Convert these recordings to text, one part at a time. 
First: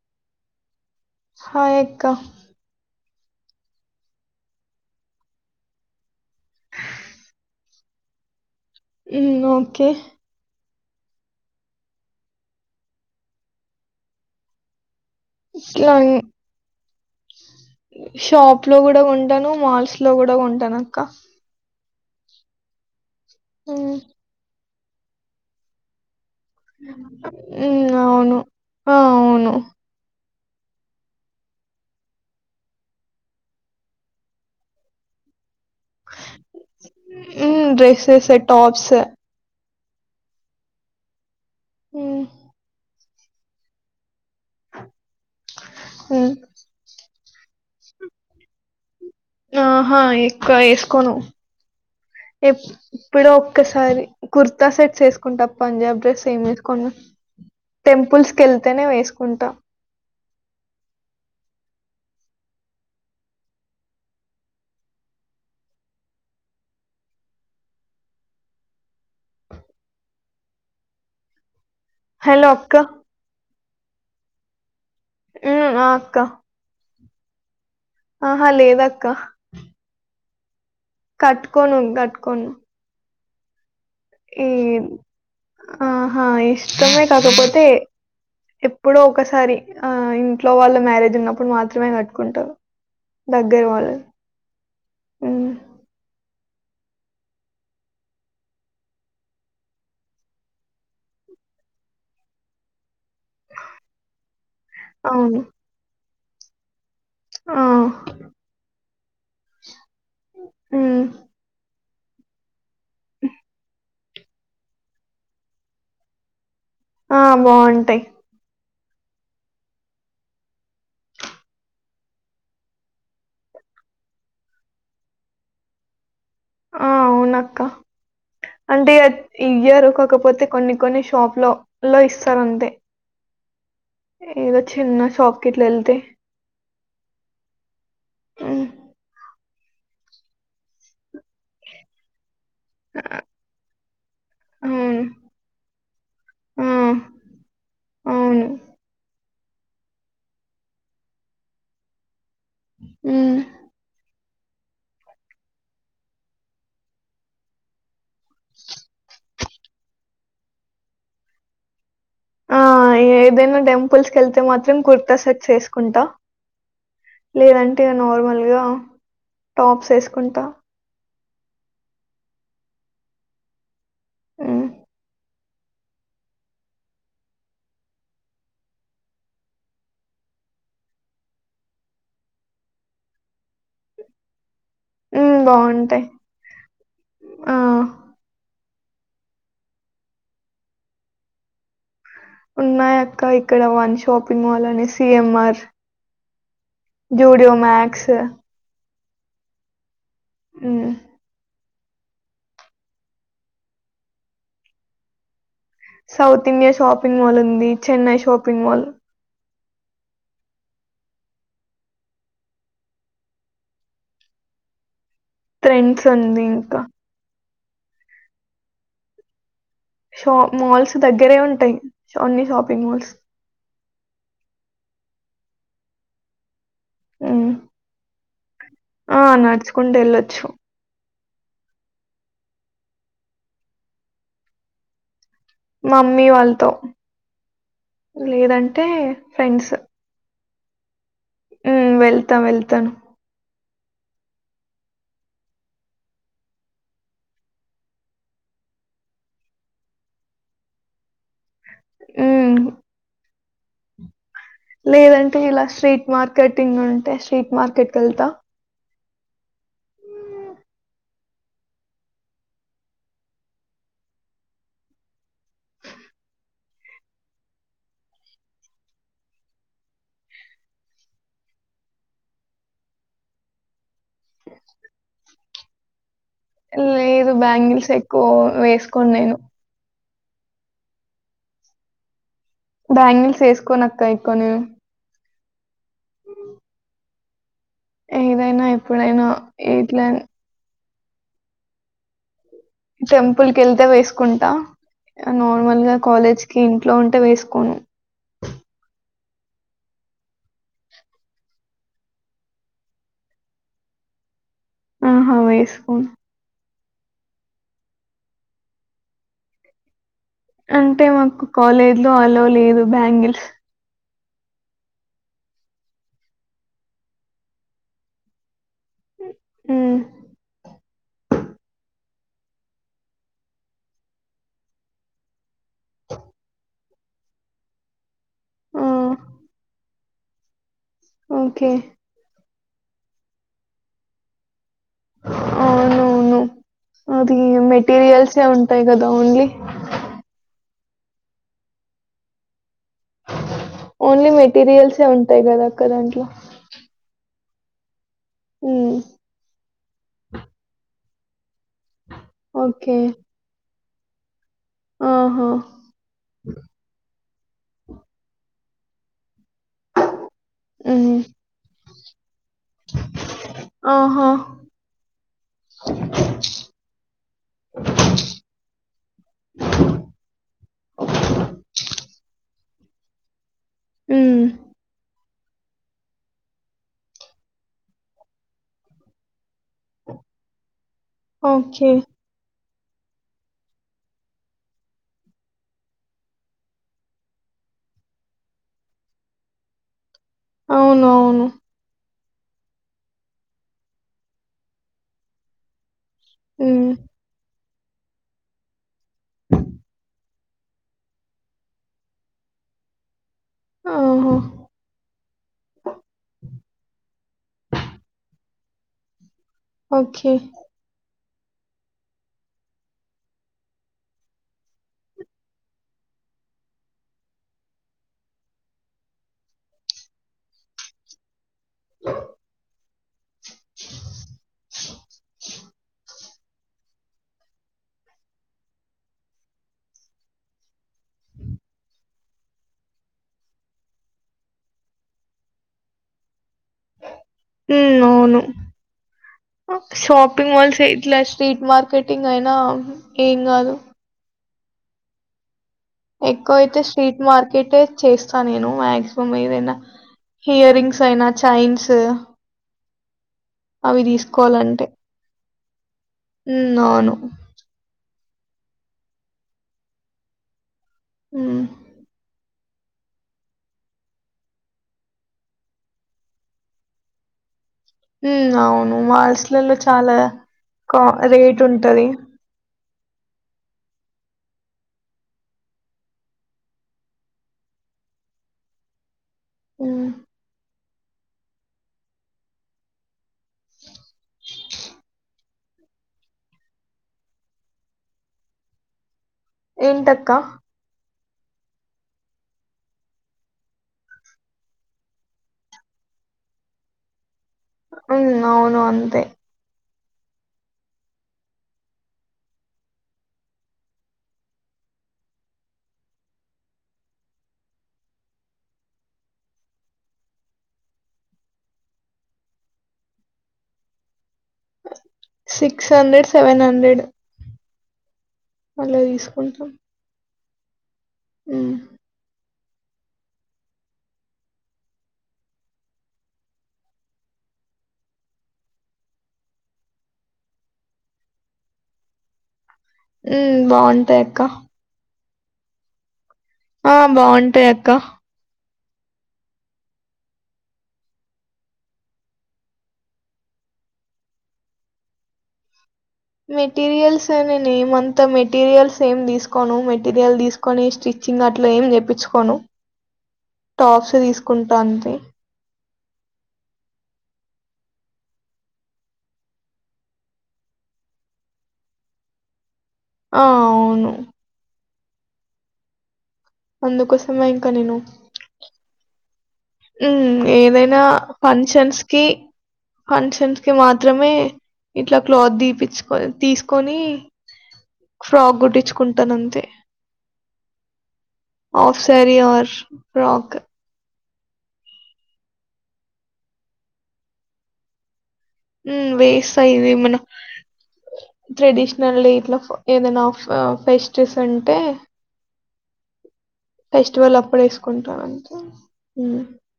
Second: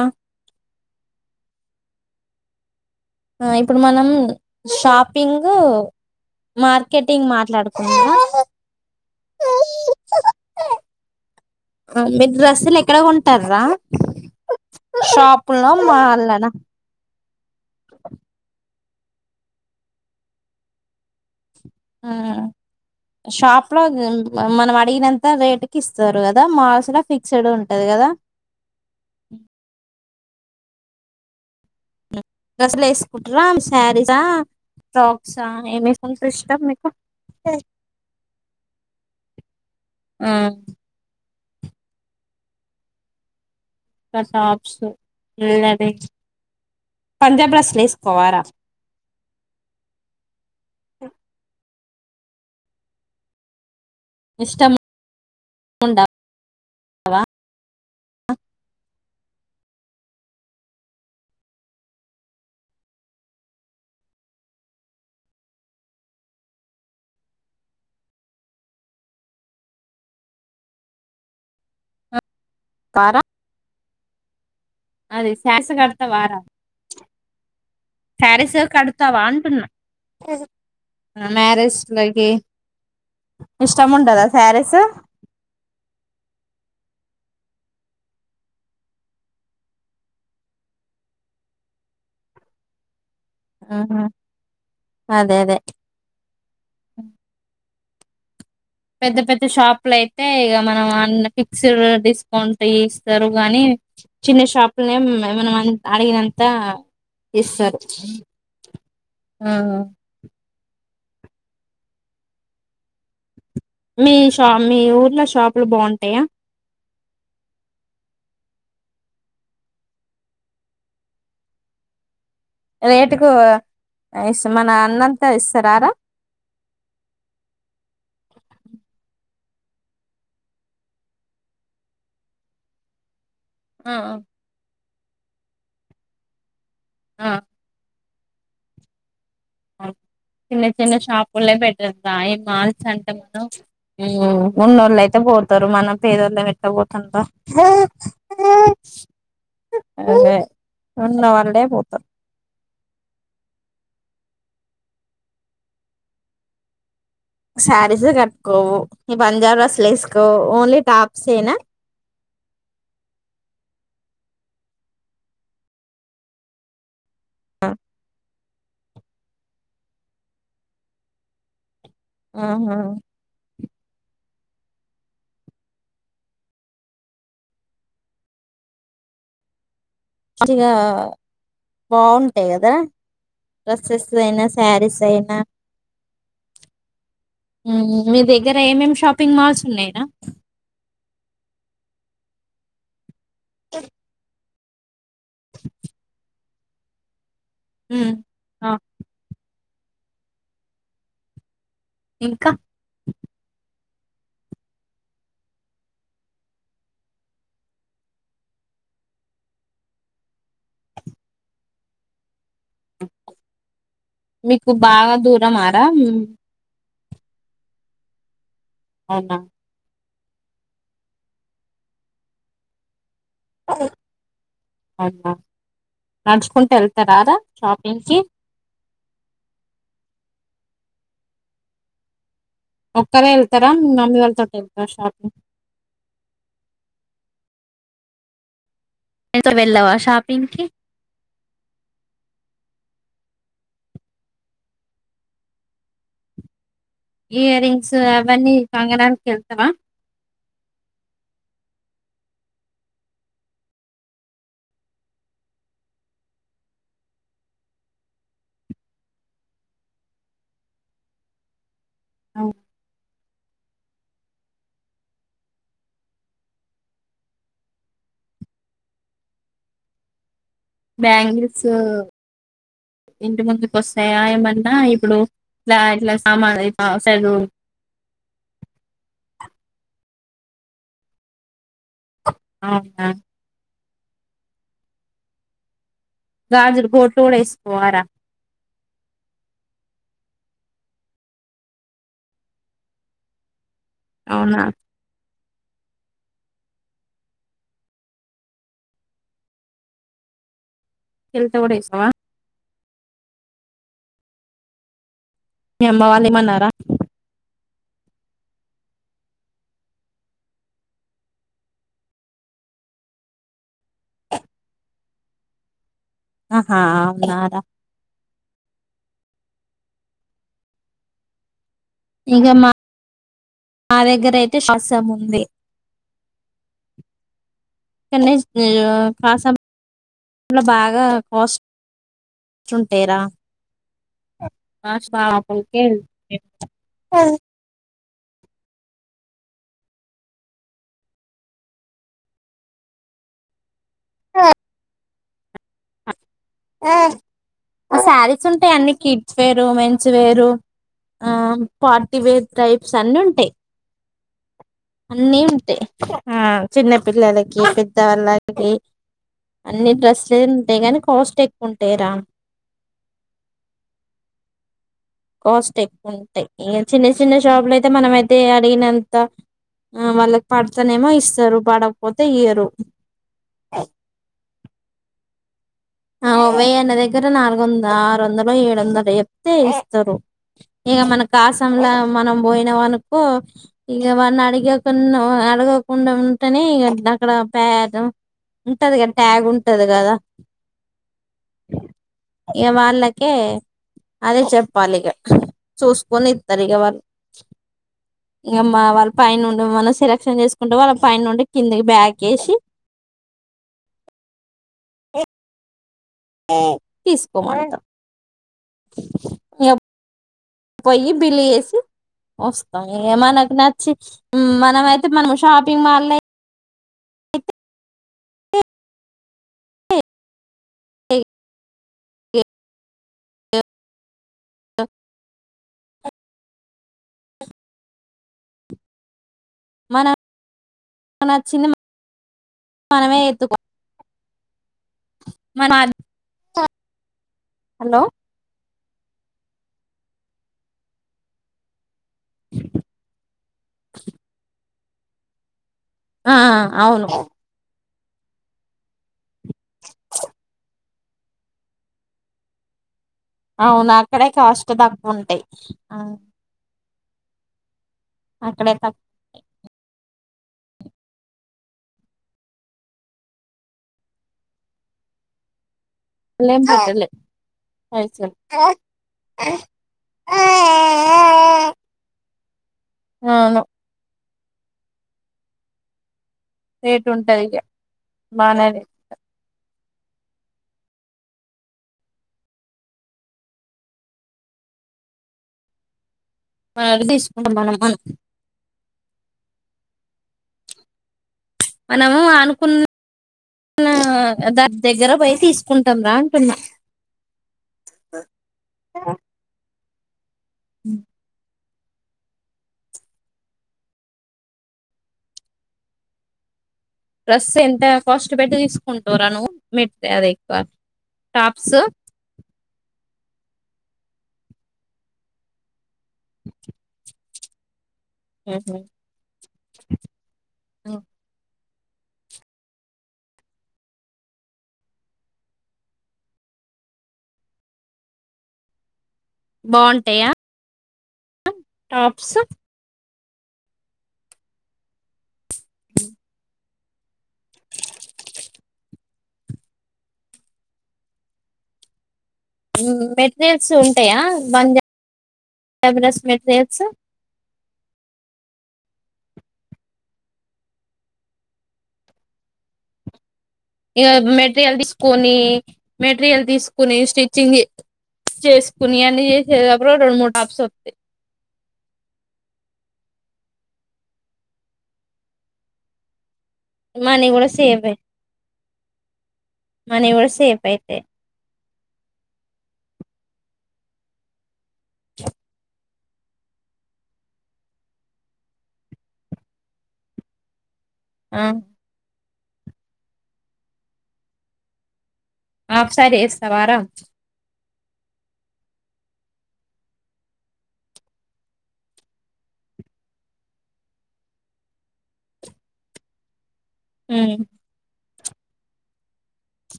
ఆ హాయ్ అక్క ఆ ఇప్పుడు మనం షాపింగ్ యూ మార్కెటింగ్ మాట్లాడుకుందాం యూ ఓకే మీరు డ్రెస్సులు ఎక్కడ కొంటారు రా షాపుల్లో ఇట్లా మాల్ లోన షాప్ ట్లో కూడా కొంటాను మాల్స్ లో కూడా కొంటాను అక్క ఆ షాప్ లో ఉమ్, గా మనం వాట అడిగినంత రేట్ కి ఇస్తారు దా మల్స్ లో ఫిక్స్డ్ ఉంటది ఉమ్, కదా అవును ఆ, అవును డ్రెస్సులు వేసుకుంటారా సారీస్ ఆ ఫ్రాక్స్ ఆ ఏమి వేసుకోవడం ఇష్టం మీకు డ్రెస్సెస్ టాప్స్ ఆ ఉ టాప్స్ యు ఉన్నది ఉమ్. పంజాబ్ డ్రెస్సులు వేసుకోవారా ఆహా ఎక్కువ వేసుకోను ఎప్పుడో ఒక్కసారి కుర్తా ఇష్టం సెట్స్ వేసుకుంటా ఉండా పంజాబ్ డ్రెస్ ఏం వేసుకోను వా టెంపుల్స్ కు వెళ్తేనే వేసుకుంటాం హలో అక్క అదే శారీస్ ఉమ్, ఆ కడతవ అక్క రా ఆహా శారీస్ లేదక్క కడుతావా అంటున్నా [inaudible] కట్టుకోను మ్యారేజ్ లకి కట్టుకోను ఇష్టం ఉంటదా ఏ శారీస్ ఆహా ఎ ఇష్టమే కాకపోతే ఎప్పుడో ఒకసారి ఆ ఇంట్లో వాళ్ళు మ్యారేజ్ ఉన్నప్పుడు మాత్రమే కట్టుకుంటాను ఆహా అదే హ్మ్. అదే అ పెద్ద పెద్ద షాపులు అయితే ఇక మనం అన్న ఫిక్స్డ్ డిస్కౌంట్ ఇస్తారు గాని చిన్న అవును. షాపులనేమన అడిగినంత ద ఆ! ఇస్తరు ఉ మీ షా మీ ఊర్లో షాపులు బాగుంటాయా ఆ బాగుంటాయి రేటుకు ఇ మన అన్నంతా ఇస్తారారా ఆ అవునక్క అంటే ఇయరు కాకపోతే కొన్ని కొన్ని షాప్ లో లో ఇస్తారు అంతే ఆ ఏదో చిన్న షాప్ కి గిట్ల వెళితే ఆ ఆ చిన్న చిన్న షాప్ ఒళ్ళే పెట్టా ఈ మాల్స్ అంటే ఆహ్, మనం ఉన్నోళ్ళ హ్మ్. అయితే పోతారు మనం పేదోళ్ళ ఆ! ఎట్ల పోతంర అవును. అదే ఉన్న వాళ్లే పోతారు ఉ శారీస్ కట్టుకోవు ఈ పంజాబ్ డ్రెస్సులు వేసుకో ఓన్లీ టాప్స్ ఏనా ఆ ఏదైనా టెంపుల్స్ కి వెళ్తే మాత్రం కుర్తా సెట్స్ వేసుకుంటా లేదంటే ఇగ నార్మల్ గా హ టాప్స్ వేసుకుంటా ఊహు ఉ మాకు ఇగ బాగుంటాయి కదా డ్రస్సెస్ అయినా స సారీ స్ అయినా హ్మ్. బావుంటాయి. ఆ! హు మీ దగ్గర ఏంఎం షాపింగ్ మాల్స్ ఉన్నాయి రా ఉన్నాయ ఆ క ఇక్కడ వన్ షాపింగ్ మాల్ లనేసి సిఎమ్ ఆర్ జూడియో మ్యాక్స్ ఉమ్ ఊ ఇంకా సౌత్ ఇండియా షాపింగ్ మాల్ ఉంది చెన్నై షాపింగ్ మాల్ మీకు బాగా దూరమారా ట్రెండ్స్ హు ఉంది ఇంకా. అవునా షో మాల్స్ దగ్గరే ఉంటాయి అన్ని షాపింగ్ మాల్స్ ఆ అవునా నడుచుకు వెళ్తార రా హ్మ్. షాపింగ్ కి ఆ నడుచుకుంట ఎళ్ళొచ్చు ఒక్కరే వెళ్తారా మీ మమ్మీ వాళ్లతోటి వెళ్తారా షాప్ంగ్ మా మమ్మీ వాళ్ళతో లేదంటే టే ఫ్రెండ్స్ పింకి ఉ వెళ్తా వెళ్తాను ఇయర్ రింగ్స్ అవన్నీ కంగనాలకు వెళ్తావా హు లేదంటే ఇలా స్ట్రీట్ మార్కెటింగ్ ఉంటే స్ట్రీట్ మార్కెట్ కి వెళ్తా అవు బ్యాంగిల్స్ ఇంటి ముందుకు వస్తాయా ఏమన్నా ఇప్పుడు ఇట్లా ఇట్లా సామాన్ ఇట్లా లేదు వస్తాడు బ్యాంగిల్స్ ఎక్కువ వేసుకోను నేను అవునా బ్యాంగిల్స్ వేసుకొని కాయి కొనే గాజులు గోట్లు కూడా ఎసు ఏదైనా ఎప్పుడుయినా ఇట్లా టెంపుల్ కి వెళ్తే వేసుకుంటా అవునా నార్మల్ గా కాలేజ్ కి ఇంట్లో ఉంటే వేసుకోను వెళ్తే కూడా వేసుకోవా ఆ మీ అమ్మ వాల్లే ఇవనారా [unintelligible] అంటే మాకు కాలేజ్ లో అలో లేదు బ్యాంగిల్ అహా అవున్ కదా మ్ ఇక మా నా దగ్గరయితే శ్వాసము ఉంది నెక్ట్ డే కాస లో బాగ్ ఇగా కాస్ట్ ఓకే చుంటేర మాస్ బా హోకె మెటీరియల్సే ఉంటాయి కదా ఓన్లీ ఓన్లీ మెటీరియల్సె ఉంటా పడతాయి కదా ఒక్కదానికి అ శారీస్ ఉంటాయి అన్ని కిడ్స్ వేరు మెన్స్ వేరు ఆ పార్టీవేర్ టైప్స్ ఓకే అన్ని ఉంటయి అన్నీ ఆహా ఉంటాయి ఆ చిన్న పిల్లలకి పెద్దవాళ్ళ ఒకె అన్ని డస్లులే ఉంటాయి కాని ఉమ్. కాస్ట్ ఎక్కువ ఉంటాయి రా ఆహా కాస్ట్ ఎక్కువ ఉంటాయి చిన్న చిన్న షాపులు అయితే మన అయితే అడిగినంత వాళ్ళకి పడతనేమో ఇస్తారు పడకపోతే ఇయ్యరు మ్ ఆ ఉమయ్ అన్న దగ్గర నాలుగు వంద ఆరు వందలు ఏడు వందలు చెప్తే ఇస్తరు ఇక మనక్ దాసాం ఓకే. లా మనం పోయి అనుకో ఇక వాన్ని అడగెకున్నా అడగకుండా ఉంటేనే అక్కడ పె ఉంటది కదా ట్యాగ్ ఉంటది కదా అవునవును ఇక వాళ్ళకే అదే చెప్పాలి ఇక చూస్ కొనిత్తర్ ఇక హ్మ్. వాళ్ ఇంక మ్ మా వాళ్ళ పై నుండి మనం సెలక్షన్ చేసుకుంటే వాళ్ళ పై నుండి కిందకి బ్యాక్ వేసి ఆహ ఏ తీస్కో మనం అం ఓకే పోయిి బిల్లు చేేసి వస్తాం ఇక మనకు నచ్చి మనమ అయితే మనం షాపింగ్ మాల్ ఎ ఎ మన నచ్చింది మనమే ఎత్తుకో మన హ హలో అవును షాపింగ్ మోల్స్ ఇట్లా స్ట్రీట్ మార్క్ మార్కెటింగ్ అయినా ఏం కాదు ఆ ఏకువ ఇయితే అవును స్ట్రీట్ మార్కెట్ చేస్తా నేను మ్యాక్స సదనా హియర్ రింగ్స్ సైనా చైన్స్ అవునా అవి అక్కడే కాస్ట్ తీసుకోవాలంటే. తక్కు ఉంటాయి అవు హ్మ్. అవును. అక్కడే ఆ అళం పట్టలే హమ్ అవును మాల్స్ లో చాలా క రేట్ ఉంటది అవును రేటు ఉంటది ఇక బానే ఉమ్ మన తీసుకుంటా మనం అను ఏంటి అక్క మనము అనుకున్న దాని దగ్గర బయ తీసుకుంటాం రా అంటున్నా ఉమ్ అవును అంతే ఉమ్ డ్రస్ ఎంత కాస్ట్ పెట్టి తీసుకుంటా రా ను్ మెట్ అది ఎక్కువ టాప్స్ సి సిక్స్ హండ్రెడ్ సెవెన్ హండ్రెడ్ అలా తీసుకుంటాం ఆ ఉమ్ బాగుంటాయా టాప్స్ ఉ బాగుంటాయి అక్క అ [inaudible] ఆ బాగుంటాయి అక్క మెటీరియల్స్ ఉంటాయా బంద మెటీరియల్స్ ల నేనేమంత మె మెటీరియల్స్ ఏం తీసుకోను మెటీరియల్ తీసుకొని స్టిచ్చింగ్ అట్ల ఏం చేప్పించుకోను ఇగ మెటీరియల్ తీసుకొని మెటీరియల్ తీసుకొని స్టిచ్ చేసుకుని అన్ని చేసేదిప్పుడు రెండు మూడు టప్స్ వస్తాయ్ ఆ అవును మనీ అందుకోసం కూడా ఇంకా సేవ్ నేను మనీ హు కూడా సేవ్ ఏదైనా అయితాయి ఆ షన్స్ కి పంక్షన్ కి మాత్రమే ఇట్లా క్లాత్ దీపిచ్చు తీసుకొని ఫ్రాక్ కుట్టించుకుంటాను అంతే ఆ ఆఫ్ సారి వియోర్ ఫ్రాక్ హాఫ్ శారి వేస్తావా రా ఊ వేస్తా ఇవి మన ట్రెడిషనల్ డే ఇట్లా ఏదైనా ఫెస్టిస్ ఉంటే ఫెస్టివల్ అప్పుడు ఏసుకుంట [unintelligible]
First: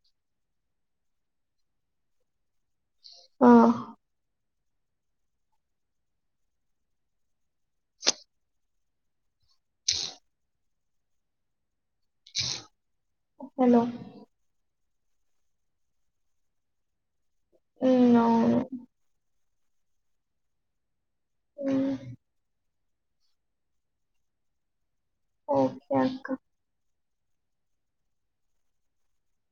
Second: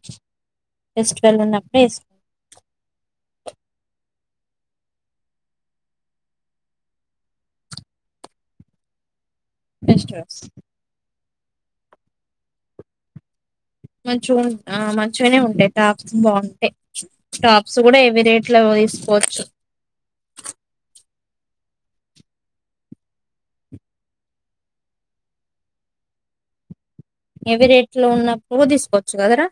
[inaudible] పేస్టివల్ ఉన్నప్పుడు ఏసుకుంట ఆ బెస్ట్ డ్రెస్ హలో! మంచిగా వున్ ఆ మంచిగానే ఉంటాయి టాప్స్ బాగుంటాయి టాప్స్ కూడా హ్మ్. హేవి రేట్ లో అవును. తీసుకోవచ్చు ఉ ఓకే అక్క హేవి రేట్లో ఉన్నప్పుడు తీసుకోవచ్చు కదరా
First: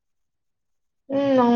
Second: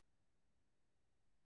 ఉ అవును